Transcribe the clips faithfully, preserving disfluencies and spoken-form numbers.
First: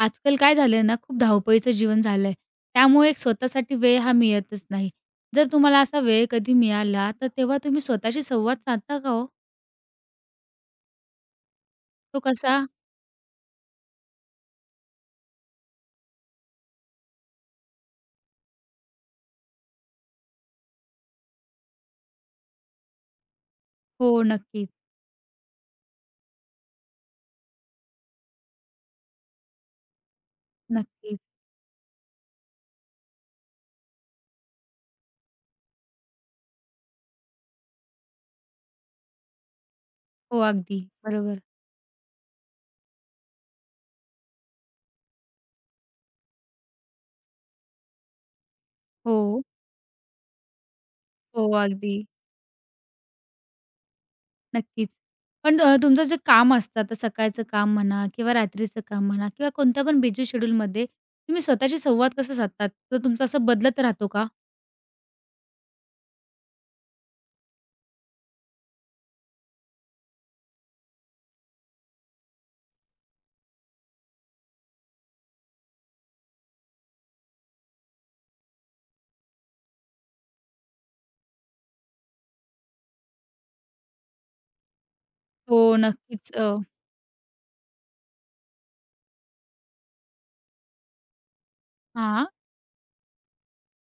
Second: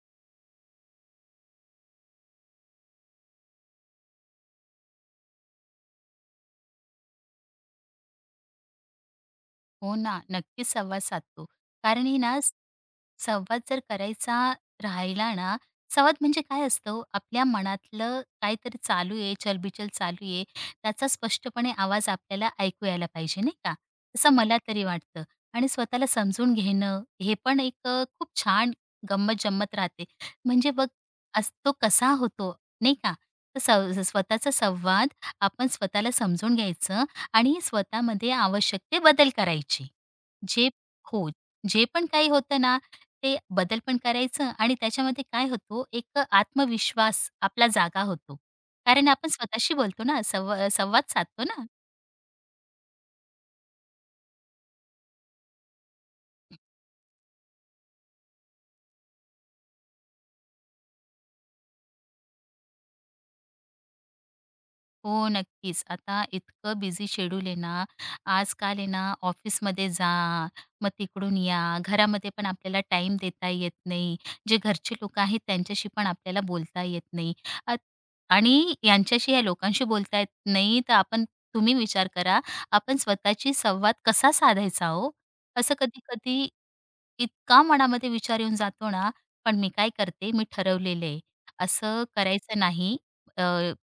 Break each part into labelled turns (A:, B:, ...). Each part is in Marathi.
A: आजकाल काय झालंय ना, खूप धावपळीचं जीवन झालंय. त्यामुळे एक स्वतःसाठी वेळ हा मिळतच नाही. जर तुम्हाला असा वेळ कधी मिळाला, तर तेव्हा तुम्ही स्वतःशी संवाद साधता का हो?
B: हो ना, नक्कीच संवाद साधतो. कारण हे
A: तो
B: ना, स-
A: कसा?
B: संवाद जर करायचा राहिला ना, संवाद म्हणजे काय असतं, आपल्या मनातलं काहीतरी चालू आहे, चलबिचल चालू आहे, त्याचा स्पष्टपणे आवाज आपल्याला ऐकू यायला पाहिजे, नाही का?
A: हो,
B: असं मला
A: नक्कीच,
B: तरी वाटतं. आणि स्वतःला समजून घेणं, हे पण एक अ, खूप छान गंमत-जंमत राहते. म्हणजे बघ,
A: नक्कीच.
B: अस तो कसा होतो, नाही का? तर सव स्वतःचा संवाद आपण स्वतःला समजून घ्यायचं आणि स्वतःमध्ये आवश्यक ते बदल करायचे.
A: हो,
B: जे
A: अगदी.
B: हो,
A: बरोबर.
B: जे पण काही होतं ना, ते बदल पण करायचं आणि त्याच्यामध्ये काय होतो, एक आत्मविश्वास आपला जागा होतो. कारण आपण
A: हो,
B: स्वतःशी बोलतो ना, संवा संवाद
A: हो,
B: साधतो ना.
A: अगदी. नक्कीच. पण अ, तुमचं जे काम असतं, आता सकाळचं काम म्हणा किंवा रात्रीचं काम म्हणा किंवा कोणत्या पण बिझी शेड्यूलमध्ये तुम्ही स्वतःशी संवाद कसा साधतात? तो तुमचा असा बदलत राहतो का?
B: हो, नक्कीच. आता इतकं बिझी शेड्यूल आहे ना, आजकाल आहे ना, ऑफिसमध्ये जा, मग तिकडून या, घरामध्ये पण आपल्याला टाईम देता येत नाही. जे घरचे लोकं आहेत त्यांच्याशी पण आपल्याला बोलता येत नाही. अ, आणि यांच्याशी या लोकांशी बोलता येत नाही, तर आपण तुम्ही विचार करा, आपण स्वतःची संवाद कसा साधायचा हो?
A: हो,
B: असं
A: नक्कीच. अ,
B: कधी-कधी इतका मनामध्ये विचार येऊन जातो ना, पण मी काय करते, मी ठरवलेलं आहे, असं
A: हां.
B: करायचं नाही. अ,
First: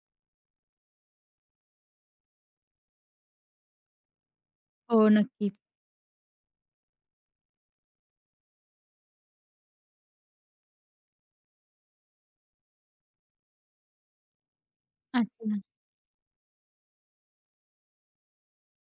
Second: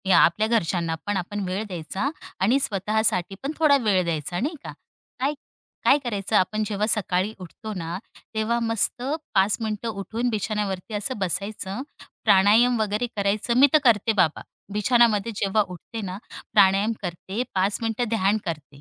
B: या आपल्या घरच्यांना पण आपण वेळ द्यायचा आणि स्वतःसाठी पण थोडा वेळ द्यायचा, नाही का?
A: हो,
B: काय
A: नक्कीच.
B: काय करायचं, आपण जेव्हा सकाळी उठतो ना, तेव्हा मस्त पाच मिनिटं उठून बिछाण्यावरती असं बसायचं, प्राणायाम वगैरे करायचं. मी तर करते बाबा, बिछाणामध्ये
A: अच्छा.
B: जेव्हा उठते ना, प्राणायाम करते, पाच मिनिटं ध्यान करते,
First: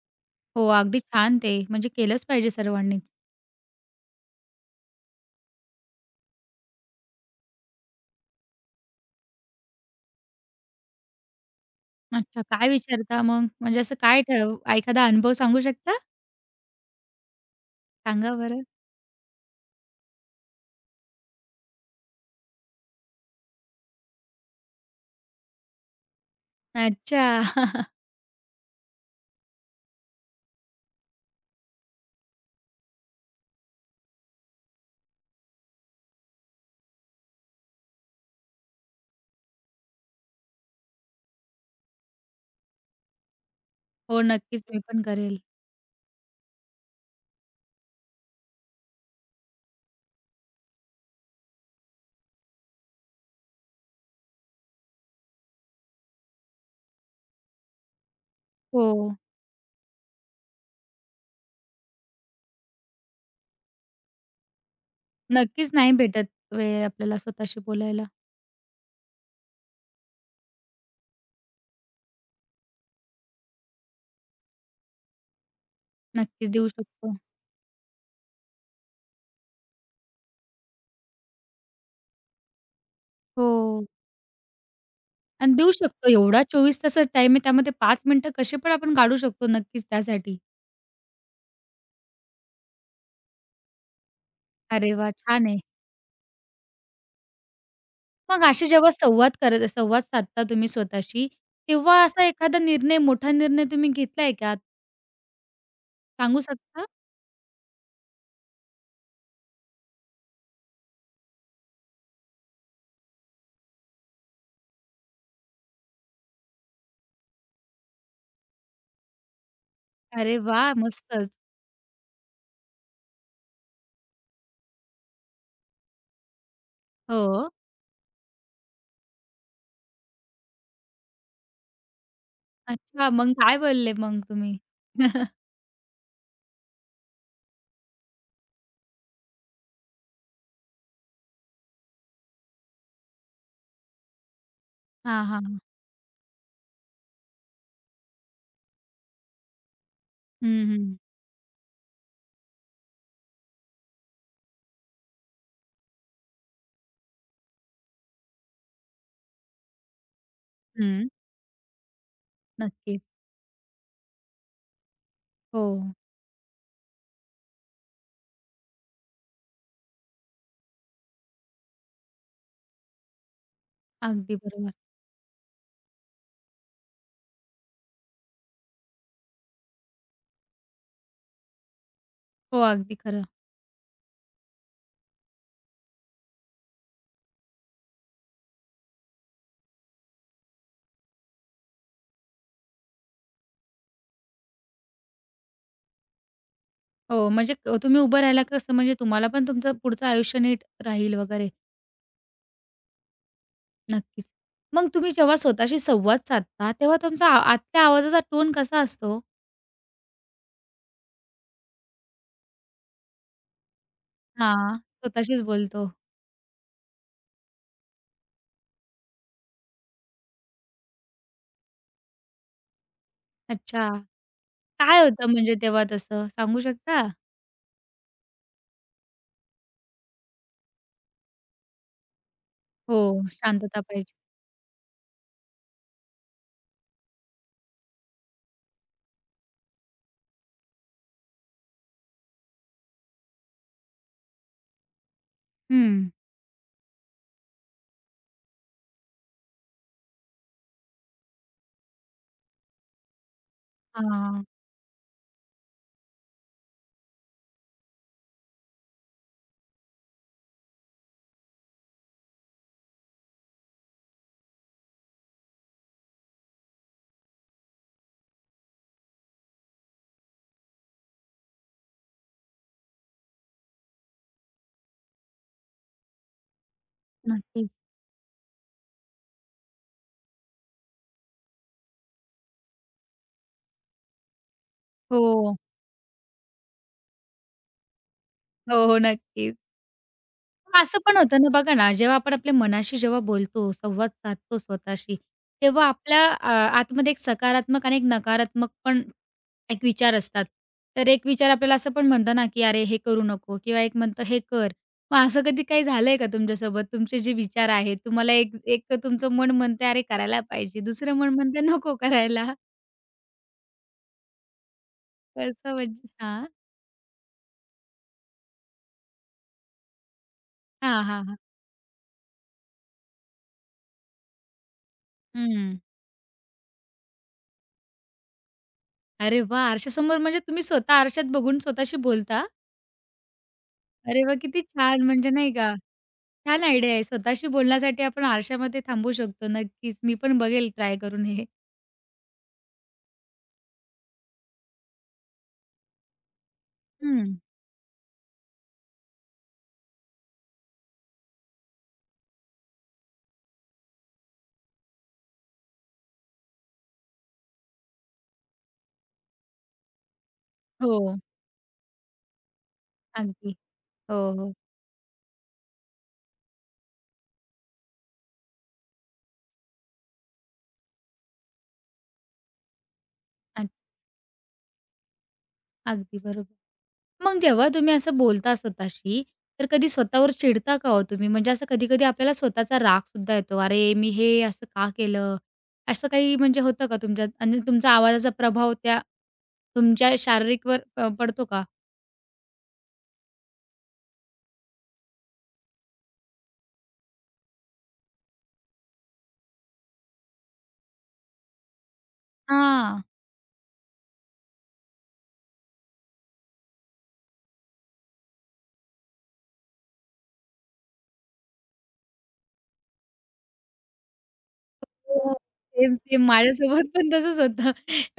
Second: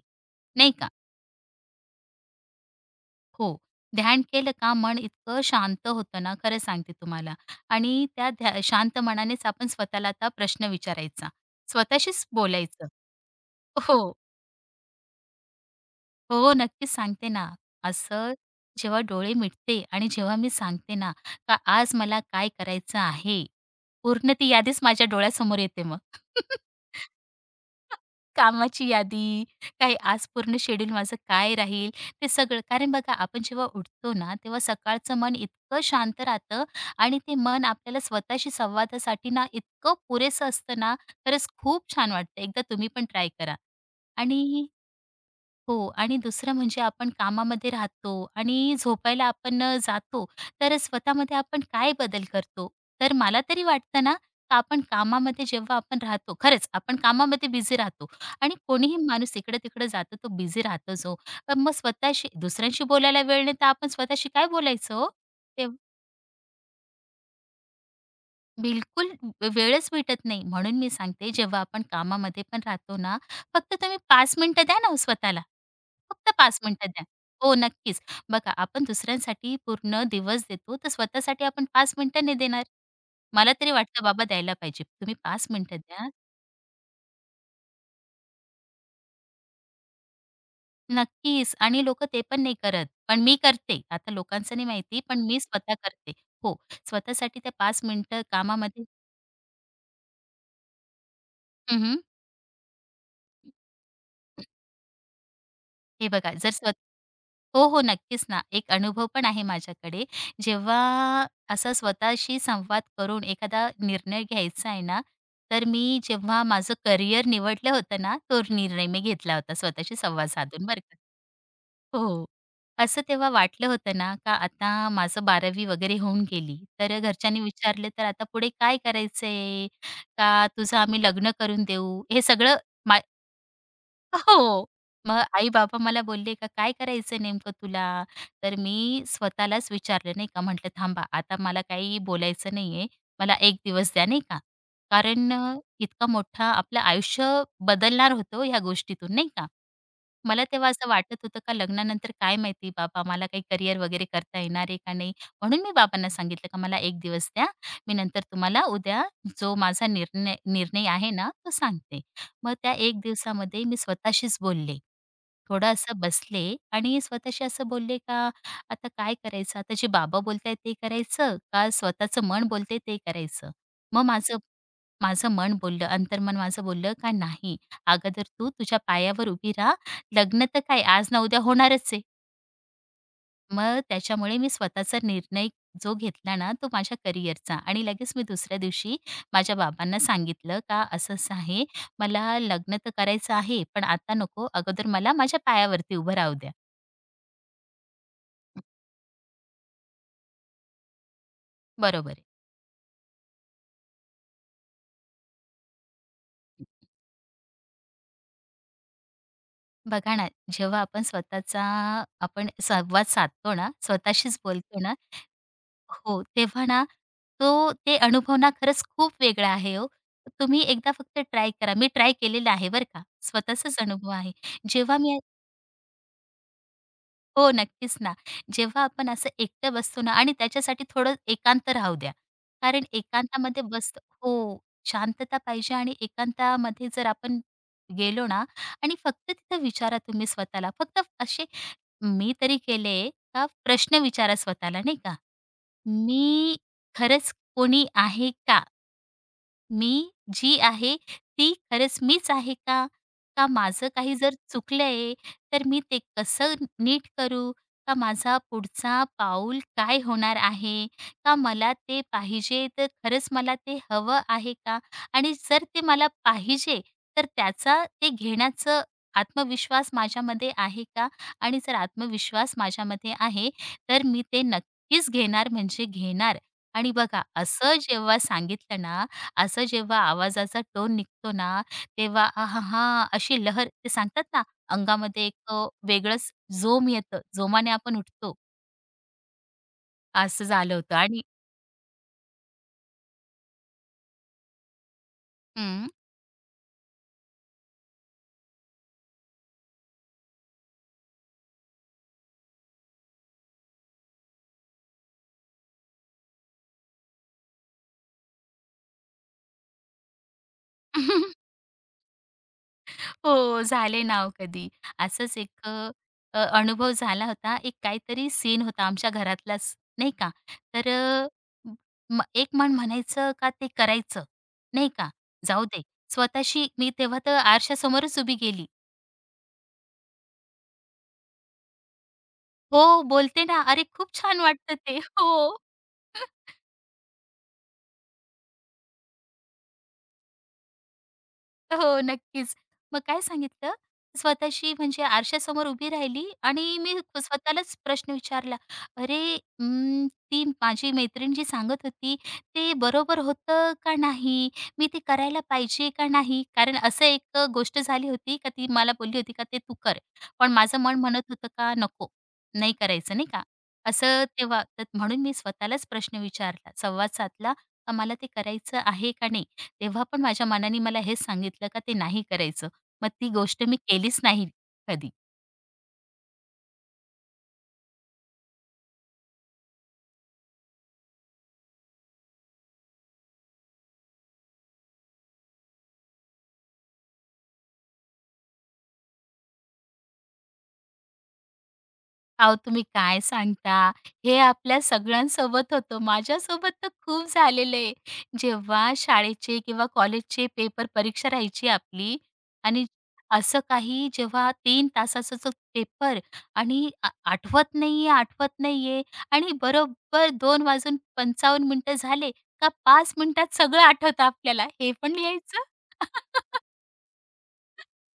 A: हो,
B: नाही का?
A: अगदी छान ते. म्हणजे केलंच पाहिजे सर्वांनीच.
B: हो. ध्यान केलं का मन इतकं शांत होतं ना, खरं सांगते तुम्हाला. आणि त्या ध्या शांत मनानेच आपण स्वतःला आता प्रश्न विचारायचा. स्वतःशीच
A: अच्छा, काय
B: बोलायचं.
A: विचारता मग? म्हणजे असं
B: हो,
A: काय ठेव एखादा अनुभव सांगू शकता?
B: हो, नक्कीच सांगते ना.
A: सांगा
B: असं
A: बरं.
B: जेव्हा डोळे मिटते आणि जेव्हा मी सांगते ना, का आज मला काय करायचं आहे, पूर्ण ती यादीच माझ्या डोळ्यासमोर येते मग.
A: अच्छा.
B: कामाची यादी, काय आज पूर्ण शेड्यूल माझं काय राहील, ते सगळं. कारण बघा आपण जेव्हा उठतो ना, तेव्हा सकाळचं मन इतकं शांत राहतं आणि ते मन आपल्याला स्वतःशी संवादासाठी ना इतकं पुरेसं असतं ना, खरंच खूप छान वाटतं. एकदा तुम्ही पण ट्राय करा.
A: हो, नक्कीच
B: आणि
A: मी पण करेल.
B: हो, आणि दुसरं म्हणजे आपण कामामध्ये राहतो आणि झोपायला आपण अ, जातो, तर स्वतःमध्ये आपण काय बदल करतो? तर मला तरी वाटतं ना, का आपण कामामध्ये जेव्हा आपण राहतो, खरंच आपण कामामध्ये बिझी राहतो आणि
A: हो,
B: कोणीही माणूस इकडं-तिकडं जातो तो बिझी राहतोच हो. पण मग स्वतःशी दुसऱ्यांशी बोलायला वेळ नाही तर आपण स्वतःशी काय बोलायचं हो?
A: नक्कीच नाही भेटत वेळ आपल्याला स्वतःशी बोलायला.
B: बिलकुल व वेळच भेटत नाही. म्हणून मी सांगते जेव्हा आपण कामामध्ये पण राहतो ना, फक्त तुम्ही पाच मिनिटं द्या ना ओ स्वतःला. फक्त
A: नक्कीच
B: पाच
A: देऊ
B: मिनिटं द्या.
A: शकतो.
B: हो, नक्कीच. बघा आपण दुसऱ्यांसाठी पूर्ण दिवस देतो, तर स्वतःसाठी आपण पाच मिनिटं नाही देणार.
A: हो
B: मला तरी वाटतं बाबा द्यायला पाहिजे. तुम्ही पाच
A: आणि देऊ
B: मिनिटं द्या.
A: शकतो एवढा चोवीस तासाचा टाईम आहे त्यामध्ये पाच मिनिटं कसे पण आपण काढू शकतो नक्कीच त्यासाठी.
B: नक्कीच, आणि लोकं ते पण नाही करत. पण मी करते. आता लोकांचं नाही
A: अरे
B: माहिती,
A: वाह!
B: पण मी
A: छान आहे.
B: स्वतः करते. हो, स्वतःसाठी त्या पाच मिनिटं
A: मग असे
B: कामामध्ये
A: जेव्हा संवाद करत संवाद साधता तुम्ही स्वतःशी, तेव्हा असा एखादा निर्णय, मोठा निर्णय तुम्ही घेतलाय का?
B: हे बघा
A: सांगू
B: जर स्व
A: शकता?
B: हो, हो. नक्कीच ना. एक अनुभव पण आहे माझ्याकडे. जेव्हा असा स्वतःशी संवाद करून एखादा निर्णय घ्यायचा आहे ना, तर मी जेव्हा माझं करिअर निवडलं होतं ना, तो निर्णय मी घेतला होता स्वतःशी संवाद
A: अरे
B: साधून
A: वाह!
B: बरं का.
A: मस्तच.
B: हो. हो. असं तेव्हा वाटलं होतं ना, का आता माझं 12वी वगैरे होऊन गेली. तर घरच्यांनी
A: हो.
B: विचारलं, "तर आता पुढे काय करायचंय? का तुझं आम्ही लग्न करून देऊ?" हे सगळं
A: अच्छा, मग काय बोलले मग तुम्ही?
B: हो. मग आई-बाबा मला बोलले का, "काय करायचं नेमकं तुला?" तर मी स्वतःलाच विचारलं नाही का, म्हटलं थांबा आता मला काही बोलायचं नाहीये. मला एक दिवस द्या नाही का.
A: हां,
B: कारण
A: हां,
B: अ,
A: हां.
B: इतका मोठा आपलं आयुष्य बदलणार होतं हो ह्या गोष्टीतून नाही का. मला
A: हं,
B: तेव्हा असं
A: हं.
B: वाटत होतं का लग्नानंतर काय माहिती बाबा मला काही करियर वगैरे करता येणार आहे का नाही. म्हणून मी बाबांना सांगितलं का मला एक दिवस द्या. मी नंतर तुम्हाला उद्या जो माझा निर्णय निर्णय
A: हं.
B: आहे ना, तो सांगते. मग त्या एक
A: नक्कीच.
B: दिवसामध्ये मी स्वतःशीच बोलले.
A: हो.
B: थोडं असं बसले आणि स्वतःशी असं बोलले का आता काय करायचं? आता जे बाबा बोलतायत ते करायचं का स्वतःचं मन बोलते ते करायचं? मग
A: अगदी
B: माझं
A: बरोबर.
B: माझं मन बोललं, अंतर्मन माझं बोललं का नाही, अगोदर तू तुझ्या पायावर उभी राहा. लग्न तर काय आज ना उद्या होणारच आहे.
A: हो, अगदी खरं.
B: मग त्याच्यामुळे मी स्वतःचा निर्णय जो घेतला ना, तो माझ्या करिअरचा, आणि लगेच मी दुसऱ्या दिवशी माझ्या बाबांना सांगितलं का असं-असं आहे, मला लग्न तर करायचं आहे, पण आता नको. अगोदर मला माझ्या पायावरती उभं राहू द्या.
A: हो, म्हणजे अ, तुम्ही उभं राहिला कसं म्हणजे तुम्हाला पण तुमचं पुढचं आयुष्य नीट राहील वगैरे.
B: बरोबर आहे.
A: नक्कीच. मग तुम्ही जेव्हा स्वतःशी संवाद साधता, तेव्हा तुमचा आ आतल्या आवाजाचा टोन कसा असतो?
B: बघा ना, जेव्हा आपण स्वतःचा आपण संवाद साधतो ना, स्वतःशीच
A: हां,
B: बोलतो ना,
A: स्वतःशीच बोलतो.
B: हो, तेव्हा ना, तो ते अनुभव ना खरंच खूप वेगळा आहे हो. तुम्ही एकदा फक्त ट्राय करा. मी ट्राय केलेलं आहे बरं का. स्वतःचाच
A: अच्छा.
B: अनुभव आहे. जेव्हा
A: काय
B: मी
A: होतं म्हणजे तेव्हा तसं? सांगू शकता?
B: हो, नक्कीच ना. जेव्हा आपण असं एकटं बसतो ना आणि त्याच्यासाठी थोडं एकांत राहू द्या. कारण
A: हो,
B: एकांतामध्ये
A: शांतता
B: बसतो
A: पाहिजे.
B: हो, शांतता पाहिजे आणि एकांतामध्ये जर आपण गेलो ना आणि फक्त तिथं विचारा तुम्ही स्वतःला. फक्त असे मी तरी केले का प्रश्न विचारा स्वतःला, नाही का?
A: हं.
B: मी खरंच कोणी आहे का? मी जी आहे ती खरंच मीच आहे का? का माझं काही जर
A: हां.
B: चुकलंय, तर मी ते कसं नीट करू? का माझा पुढचा पाऊल काय होणार आहे? का मला ते पाहिजे, तर खरंच मला ते हवं आहे का? आणि जर ते मला पाहिजे, तर त्याचा ते घेण्याचं आत्मविश्वास माझ्यामध्ये आहे का? आणि जर आत्मविश्वास माझ्यामध्ये आहे, तर मी ते नक्कीच घेणार म्हणजे घेणार. आणि बघा
A: नक्कीच.
B: असं जेव्हा सांगितलं ना, असं जेव्हा आवाजाचा टोन निघतो ना, तेव्हा आहाहा! अशी लहर ते सांगतात ना, अंगामध्ये एक
A: हो.
B: अ, वेगळंच जोम येतं. जोमाने आपण उठतो,
A: हो, हो. नक्कीच.
B: असं झालं होतं
A: असं पण
B: आणि
A: होतं ना बघा ना, जेव्हा आपण आपल्या मनाशी जेव्हा बोलतो, संवाद साधतो स्वतःशी, तेव्हा
B: हं.
A: आपल्या अ, आतमध्ये एक सकारात्मक आणि एक नकारात्मक पण एक विचार असतात. तर एक विचार आपल्याला असं पण म्हणतो ना, की "अरे, हे करू नको" किंवा एक म्हणतं, "हे कर." मग असं कधी काही झालंय का तुमच्यासोबत? तुमचे जे विचार आहेत, तुम्हाला एक एक तुमचं मन म्हणतंय, "अरे, करायला पाहिजे." दुसरं मन म्हणतंय, "नको करायला."
B: हो, झाले ना हो कधी. असंच एक अ,
A: असं म्हणजे
B: अ,
A: हां.
B: अनुभव झाला होता. एक काहीतरी सीन होता आमच्या घरातलाच, नाही का. तर
A: हां, हां,
B: अ,
A: हां.
B: म एक मन म्हणायचं का ते करायचं, नाही का. जाऊ दे. स्वतःशी मी तेव्हा तर आरशासमोरच उभी गेली.
A: अरे वाह! आरशासमोर म्हणजे तुम्ही स्वतः आरशात बघून स्वतःशी बोलता?
B: हो, बोलते ना. अरे खूप
A: अरे वा
B: छान
A: किती
B: वाटतं ते.
A: छान म्हणजे
B: हो.
A: नाही का, छान आयडिया आहे. स्वतःशी बोलण्यासाठी आपण आरशामध्ये थांबू शकतो. नक्कीच, मी पण बघेल ट्राय करून हे.
B: हो, नक्कीच. मग काय सांगितलं, स्वतःशी म्हणजे आरशासमोर उभी राहिली आणि मी
A: हं.
B: स्वतःलाच प्रश्न विचारला, "अरे, अं, ती माझी मैत्रीण जी सांगत होती, ते बरोबर होतं का नाही? मी ते करायला पाहिजे का नाही?" कारण असं एक गोष्ट झाली होती का ती मला बोलली होती का, "ते तू कर." पण माझं मन
A: हो.
B: म्हणत होतं का, "नको, नाही करायचं." नाही का?
A: अगदी. हो,
B: असं
A: हो.
B: तेव्हा तर म्हणून मी स्वतःलाच प्रश्न विचारला, संवाद साधला का मला ते करायचं आहे का नाही? तेव्हा पण माझ्या मनाने मला हेच सांगितलं का ते नाही करायचं. मग ती गोष्ट
A: अग
B: मी केलीच नाही कधी.
A: अगदी बरोबर. मग जेव्हा तुम्ही असं बोलता स्वतःशी, तर कधी स्वतःवर चिडता का हो तुम्ही? म्हणजे असं कधी-कधी आपल्याला स्वतःचा रागसुद्धा येतो. अरे, मी हे असं का केलं? असं काही म्हणजे होतं का तुमच्यात? आणि तुमचा आवाजाचा प्रभाव त्या तुमच्या शारीरिकवर प पडतो का?
B: अहो तुम्ही काय सांगता? हे आपल्या सगळ्यांसोबत होतं. माझ्यासोबत तर खूप झालेलं आहे. जेव्हा शाळेचे किंवा कॉलेजचे पेपर परीक्षा राहायची आपली, आणि
A: हां.
B: असं काही जेव्हा तीन तासाचा जो पेपर आणि आ आठवत नाहीये, आठवत नाहीये आणि बरोबर दोन वाजून पंचावन्न मिनिटं झाले का पाच मिनिटात सगळं आठवतं आपल्याला. हे पण
A: हो.
B: लिहायचं?
A: Same, same. माझ्यासोबत पण तसंच होतं.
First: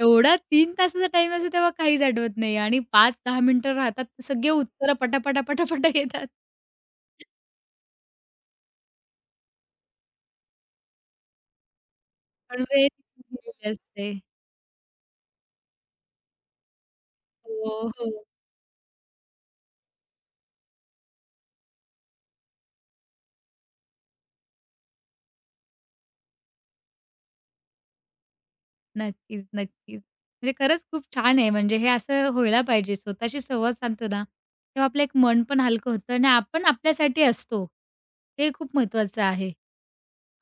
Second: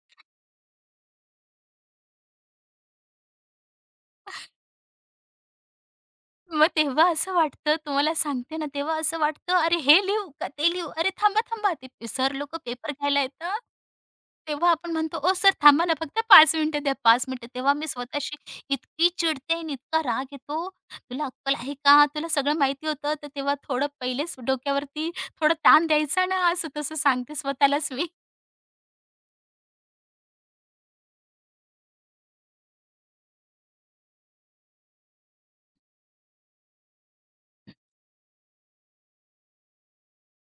A: एवढा तीन तासाचा टाईम असतो तेव्हा काहीच आठवत नाही आणि पाच दहा मिनिटं राहतात तर सगळे उत्तरं पटापटा, पटापटा येतात.
B: मग तेव्हा असं वाटतं तुम्हाला सांगते ना, तेव्हा असं वाटतं, "अरे हे लिहू का ते लिहू? अरे थांबा, थांबा, ते सर लोकं
A: पण वेळ
B: पेपर घ्यायला
A: निघून
B: येतात."
A: गेलेली असते.
B: तेव्हा आपण म्हणतो, "ओ सर थांबा ना, फक्त पाच मिनिटं द्या, पाच मिनिटं."
A: हो,
B: तेव्हा मी
A: हो.
B: स्वतःशी इतकी चिडते आणि इतका राग येतो, "तुला अक्कल आहे का? तुला सगळं माहिती होतं." तर तेव्हा थोडं पहिलेच डोक्यावरती थोडं ताण द्यायचा ना, असं तसं सांगते स्वतःलाच मी.
A: नक्कीच, नक्कीच. म्हणजे खरंच खूप छान आहे. म्हणजे हे असं व्हायला पाहिजे. स्वतःशी संवाद साधतो ना, तेव्हा आपलं एक मन पण हलकं होतं आणि आपण आपल्यासाठी असतो. हे खूप महत्वाचं आहे.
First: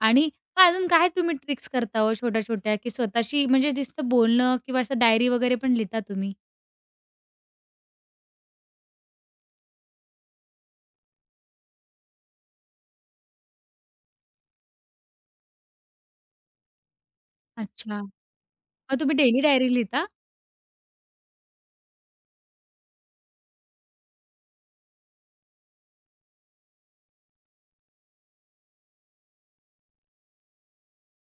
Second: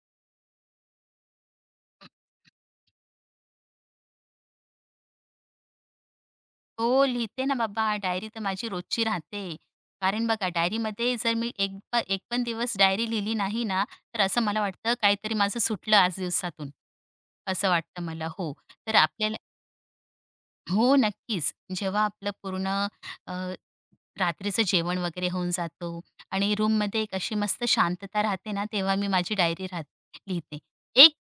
A: आणि मग अजून काय तुम्ही ट्रिक्स करता हो छोट्या-छोट्या, की स्वतःशी म्हणजे नुसतं बोलणं किंवा असं डायरी वगैरे पण लिहिता तुम्ही?
B: हो, लिहिते ना बाबा. डायरी तर माझी रोजची राहते. कारण बघा डायरीमध्ये जर मी एक प एक पण दिवस डायरी लिहिली नाही ना, तर असं मला वाटतं काहीतरी माझं सुटलं आज दिवसातून. असं
A: अच्छा.
B: वाटतं मला. हो. तर
A: मग तुम्ही
B: आपल्याला
A: डेली डायरी लिहिता?
B: हो, नक्कीच. जेव्हा आपलं पूर्ण रात्रीचं जेवण वगैरे होऊन जातो आणि रूममध्ये एक अशी मस्त शांतता राहते ना, तेव्हा मी माझी डायरी राह लिहिते. एक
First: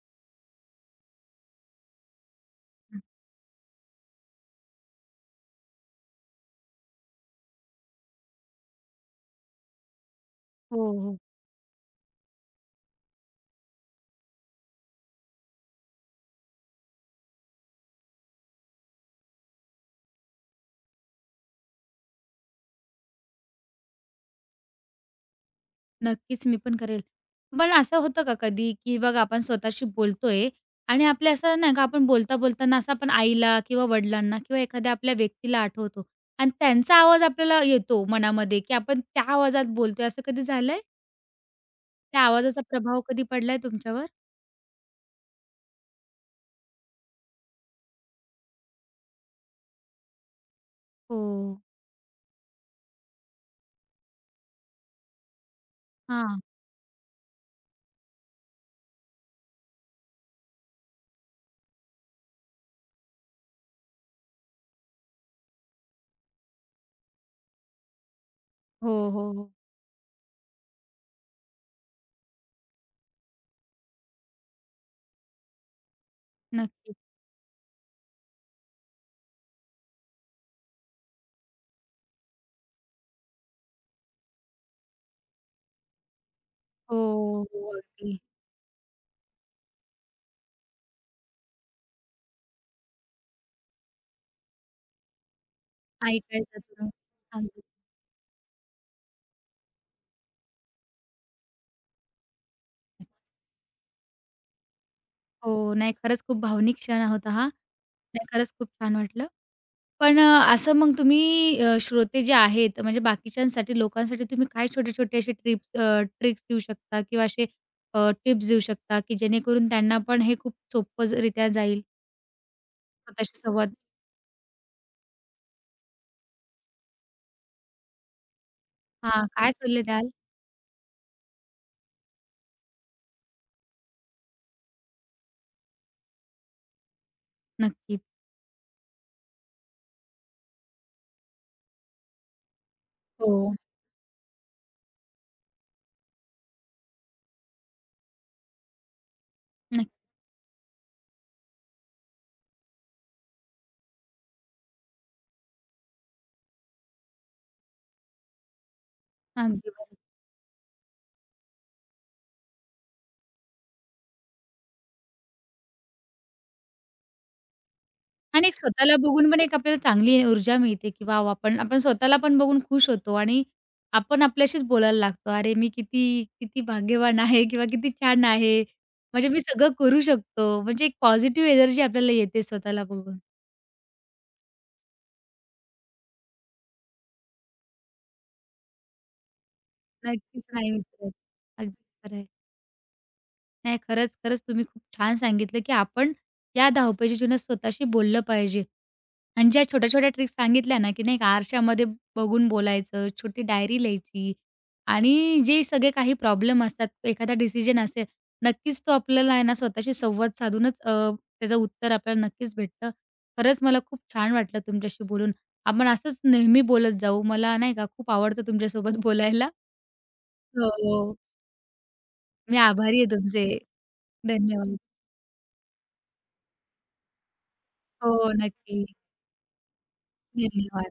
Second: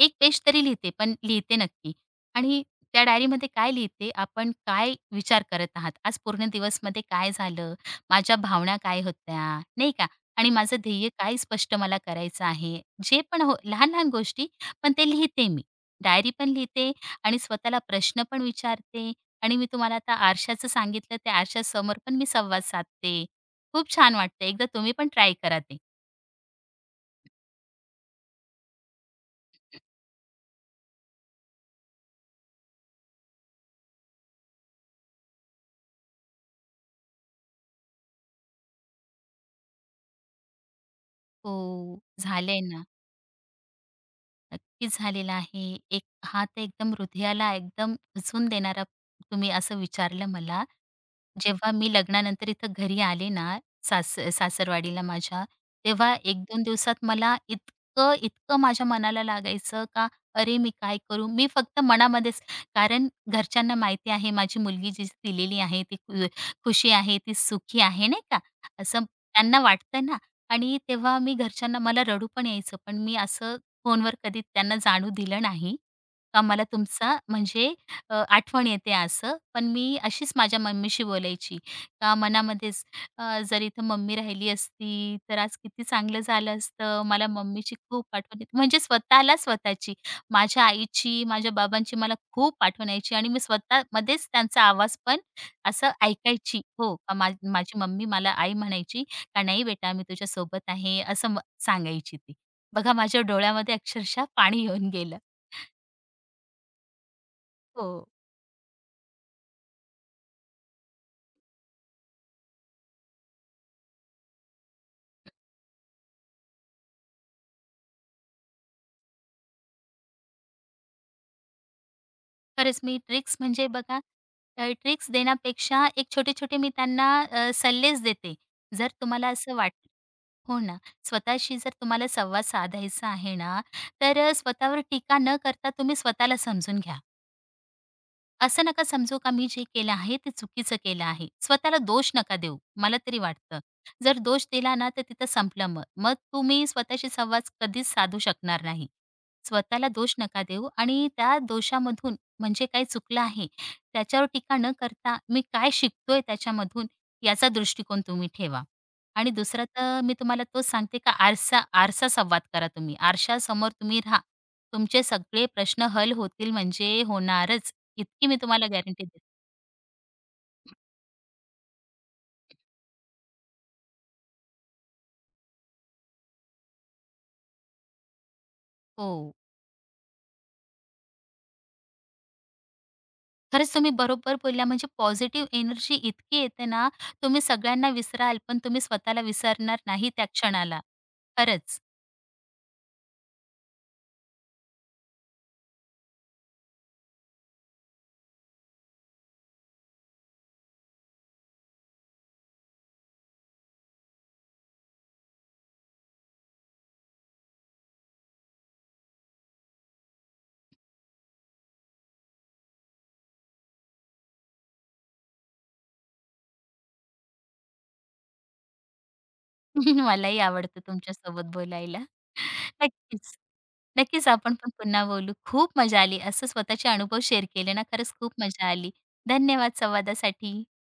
B: एक पेज तरी लिहिते, पण लिहिते नक्की. आणि त्या डायरीमध्ये काय लिहिते, आपण काय विचार करत आहात, आज पूर्ण दिवसमध्ये काय झालं, माझ्या भावना काय होत्या, नाही का? आणि माझं
A: हो,
B: ध्येय
A: हो.
B: काय स्पष्ट मला करायचं आहे, जे पण हो लहान-लहान गोष्टी, पण ते लिहिते मी. डायरी पण लिहिते आणि स्वतःला प्रश्न पण विचारते आणि मी तुम्हाला आता आरशाचं सांगितलं, त्या आरशासमोर पण मी संवाद साधते. खूप छान वाटतं. एकदा तुम्ही पण ट्राय करा ते.
A: नक्कीच मी पण करेल. पण असं होतं का कधी, की बघ आपण स्वतःशी बोलतोय आणि आपल्या असं नाही का आपण बोलता-बोलताना असं आपण आईला किंवा वडिलांना किंवा एखाद्या आपल्या व्यक्तीला आठवतो आणि त्यांचा आवाज आपल्याला येतो मनामध्ये, की आपण त्या आवाजात बोलतोय असं कधी झालंय?
B: हो,
A: त्या आवाजाचा
B: झालंय ना.
A: प्रभाव कधी पडलाय तुमच्यावर?
B: नक्कीच झालेलं आहे. एक हा तर एकदम हृदयाला एकदम रुजवून देणारा तुम्ही असं विचारलं मला.
A: हो.
B: जेव्हा मी लग्नानंतर इथं घरी आले ना, सास सासरवाडीला माझ्या, तेव्हा
A: हां.
B: एक दोन दिवसात मला इतकं, इतकं माझ्या मनाला लागायचं का अरे, मी काय करू? मी फक्त मनामध्येच, कारण घरच्यांना माहिती आहे माझी मुलगी जी दिलेली आहे ती खु खुशी आहे, ती सुखी आहे नाही का, असं
A: हो, हो, हो.
B: त्यांना वाटतं ना, आणि तेव्हा मी घरच्यांना मला रडू पण यायचं, पण मी असं फोनवर कधी त्यांना जाणू दिलं नाही का मला
A: नक्की.
B: तुमचा म्हणजे अ, आठवण येते असं. पण मी अशीच माझ्या मम्मीशी बोलायची का मनामध्येच अ, जर इथं मम्मी राहिली असती तर आज किती चांगलं झालं
A: हो,
B: असतं. मला
A: हो.
B: मम्मीची खूप
A: अगदी.
B: आठवण येते. म्हणजे स्वतःला स्वतःची, माझ्या आईची, माझ्या बाबांची मला खूप आठवण यायची आणि मी स्वतःमध्येच त्यांचा आवाज पण असं
A: ऐकायचं
B: ऐकायची.
A: तुला
B: हो, का मा
A: सांगू.
B: माझी मम्मी मला आई म्हणायची, का "नाही बेटा मी तुझ्या सोबत आहे" असं म सांगायची ती. बघा माझ्या डोळ्यामध्ये अक्षरशः पाणी येऊन गेलं.
A: हो, नाही खरंच खूप भावनिक क्षण होता हा.
B: हो.
A: नाही खरंच खूप छान वाटलं. पण अ, असं मग तुम्ही अ, श्रोते जे आहेत म्हणजे बाकीच्यांसाठी लोकांसाठी तुम्ही काय छोटे-छोटे असे ट्रिप्स अ, ट्रिक्स देऊ शकता किंवा असे अ, टिप्स देऊ शकता, की जेणेकरून त्यांना पण हे खूप सोपंरित्या जाईल
B: खरंच मी ट्रिक्स
A: स्वतःशी
B: म्हणजे
A: संवाद
B: बघा अ, ट्रिक्स देण्यापेक्षा एक छोटे-छोटे मी त्यांना अ, सल्लेच देते. जर
A: हां,
B: तुम्हाला
A: काय
B: असं वाट
A: सल्ले द्याल?
B: हो ना, स्वतःशी जर तुम्हाला संवाद साधायचा आहे ना, तर अ, स्वतःवर टीका न करता तुम्ही स्वतःला समजून घ्या.
A: नक्कीच.
B: असं नका समजू का मी जे केलं आहे ते चुकीचं केलं आहे. स्वतःला दोष नका देऊ, मला तरी
A: हो.
B: वाटतं. जर दोष दिला ना तर तिथं संपलं मग. मग तुम्ही स्वतःशी संवाद कधीच साधू शकणार नाही. स्वतःला
A: नक्की.
B: दोष नका देऊ आणि त्या दोषामधून म्हणजे काय चुकलं आहे त्याच्यावर टीका न करता मी काय शिकतोय त्याच्यामधून, याचा दृष्टिकोन तुम्ही ठेवा. आणि दुसरं
A: अगदी बरोबर.
B: तर मी तुम्हाला तोच सांगते का आरसा आरसा संवाद करा तुम्ही. आरशासमोर तुम्ही राहा. तुमचे सगळे प्रश्न हल होतील म्हणजे होणारच. इतकी मी
A: आणि एक
B: तुम्हाला
A: स्वतःला
B: गॅरंटी देते.
A: बघून पण एक आपल्याला चांगली ऊर्जा मिळते, की "वॉव! आपण आपण स्वतःला पण बघून खुश होतो आणि आपण आपल्याशीच बोलायला लागतो. "अरे, मी किती किती भाग्यवान आहे किंवा किती छान आहे. म्हणजे
B: हो.
A: मी सगळं करू शकतो." म्हणजे एक पॉझिटिव्ह एनर्जी आपल्याला येते स्वतःला बघून.
B: खरंच तुम्ही बरोबर बोलल्या, म्हणजे पॉझिटिव्ह एनर्जी इतकी येते ना, तुम्ही सगळ्यांना विसराल, पण तुम्ही स्वतःला विसरणार नाही त्या
A: नक्कीच नाही
B: क्षणाला.
A: विसरत. अगदी
B: खरंच.
A: खरं आहे. नाही खरंच, खरंच तुम्ही खूप छान सांगितलं, की आपण या धावपळीच्या जीवनात स्वतःशी बोललं पाहिजे. आणि ज्या छोट्या-छोट्या ट्रिक्स सांगितल्या ना, की नाही का आरशामध्ये बघून बोलायचं, छोटी डायरी लिहायची आणि जे सगळे काही प्रॉब्लेम असतात, एखादा डिसिजन असेल, नक्कीच तो आपल्याला आहे ना स्वतःशी संवाद साधूनच अ, त्याचं उत्तर आपल्याला नक्कीच भेटतं. खरंच मला खूप छान वाटलं तुमच्याशी बोलून. आपण असंच नेहमी बोलत जाऊ. मला नाही का खूप आवडतं तुमच्यासोबत बोलायला.
B: मलाही आवडतं
A: हो.
B: तुमच्यासोबत बोलायला.
A: मी आभारी आहे
B: नक्कीच.
A: तुमचे.
B: नक्कीच आपण पण
A: धन्यवाद.
B: पुन्हा बोलू. खूप मजा आली. असं स्वतःचे अनुभव शेअर केले ना, खरंच
A: हो,
B: खूप मजा
A: नक्की.
B: आली. धन्यवाद संवादासाठी.
A: धन्यवाद.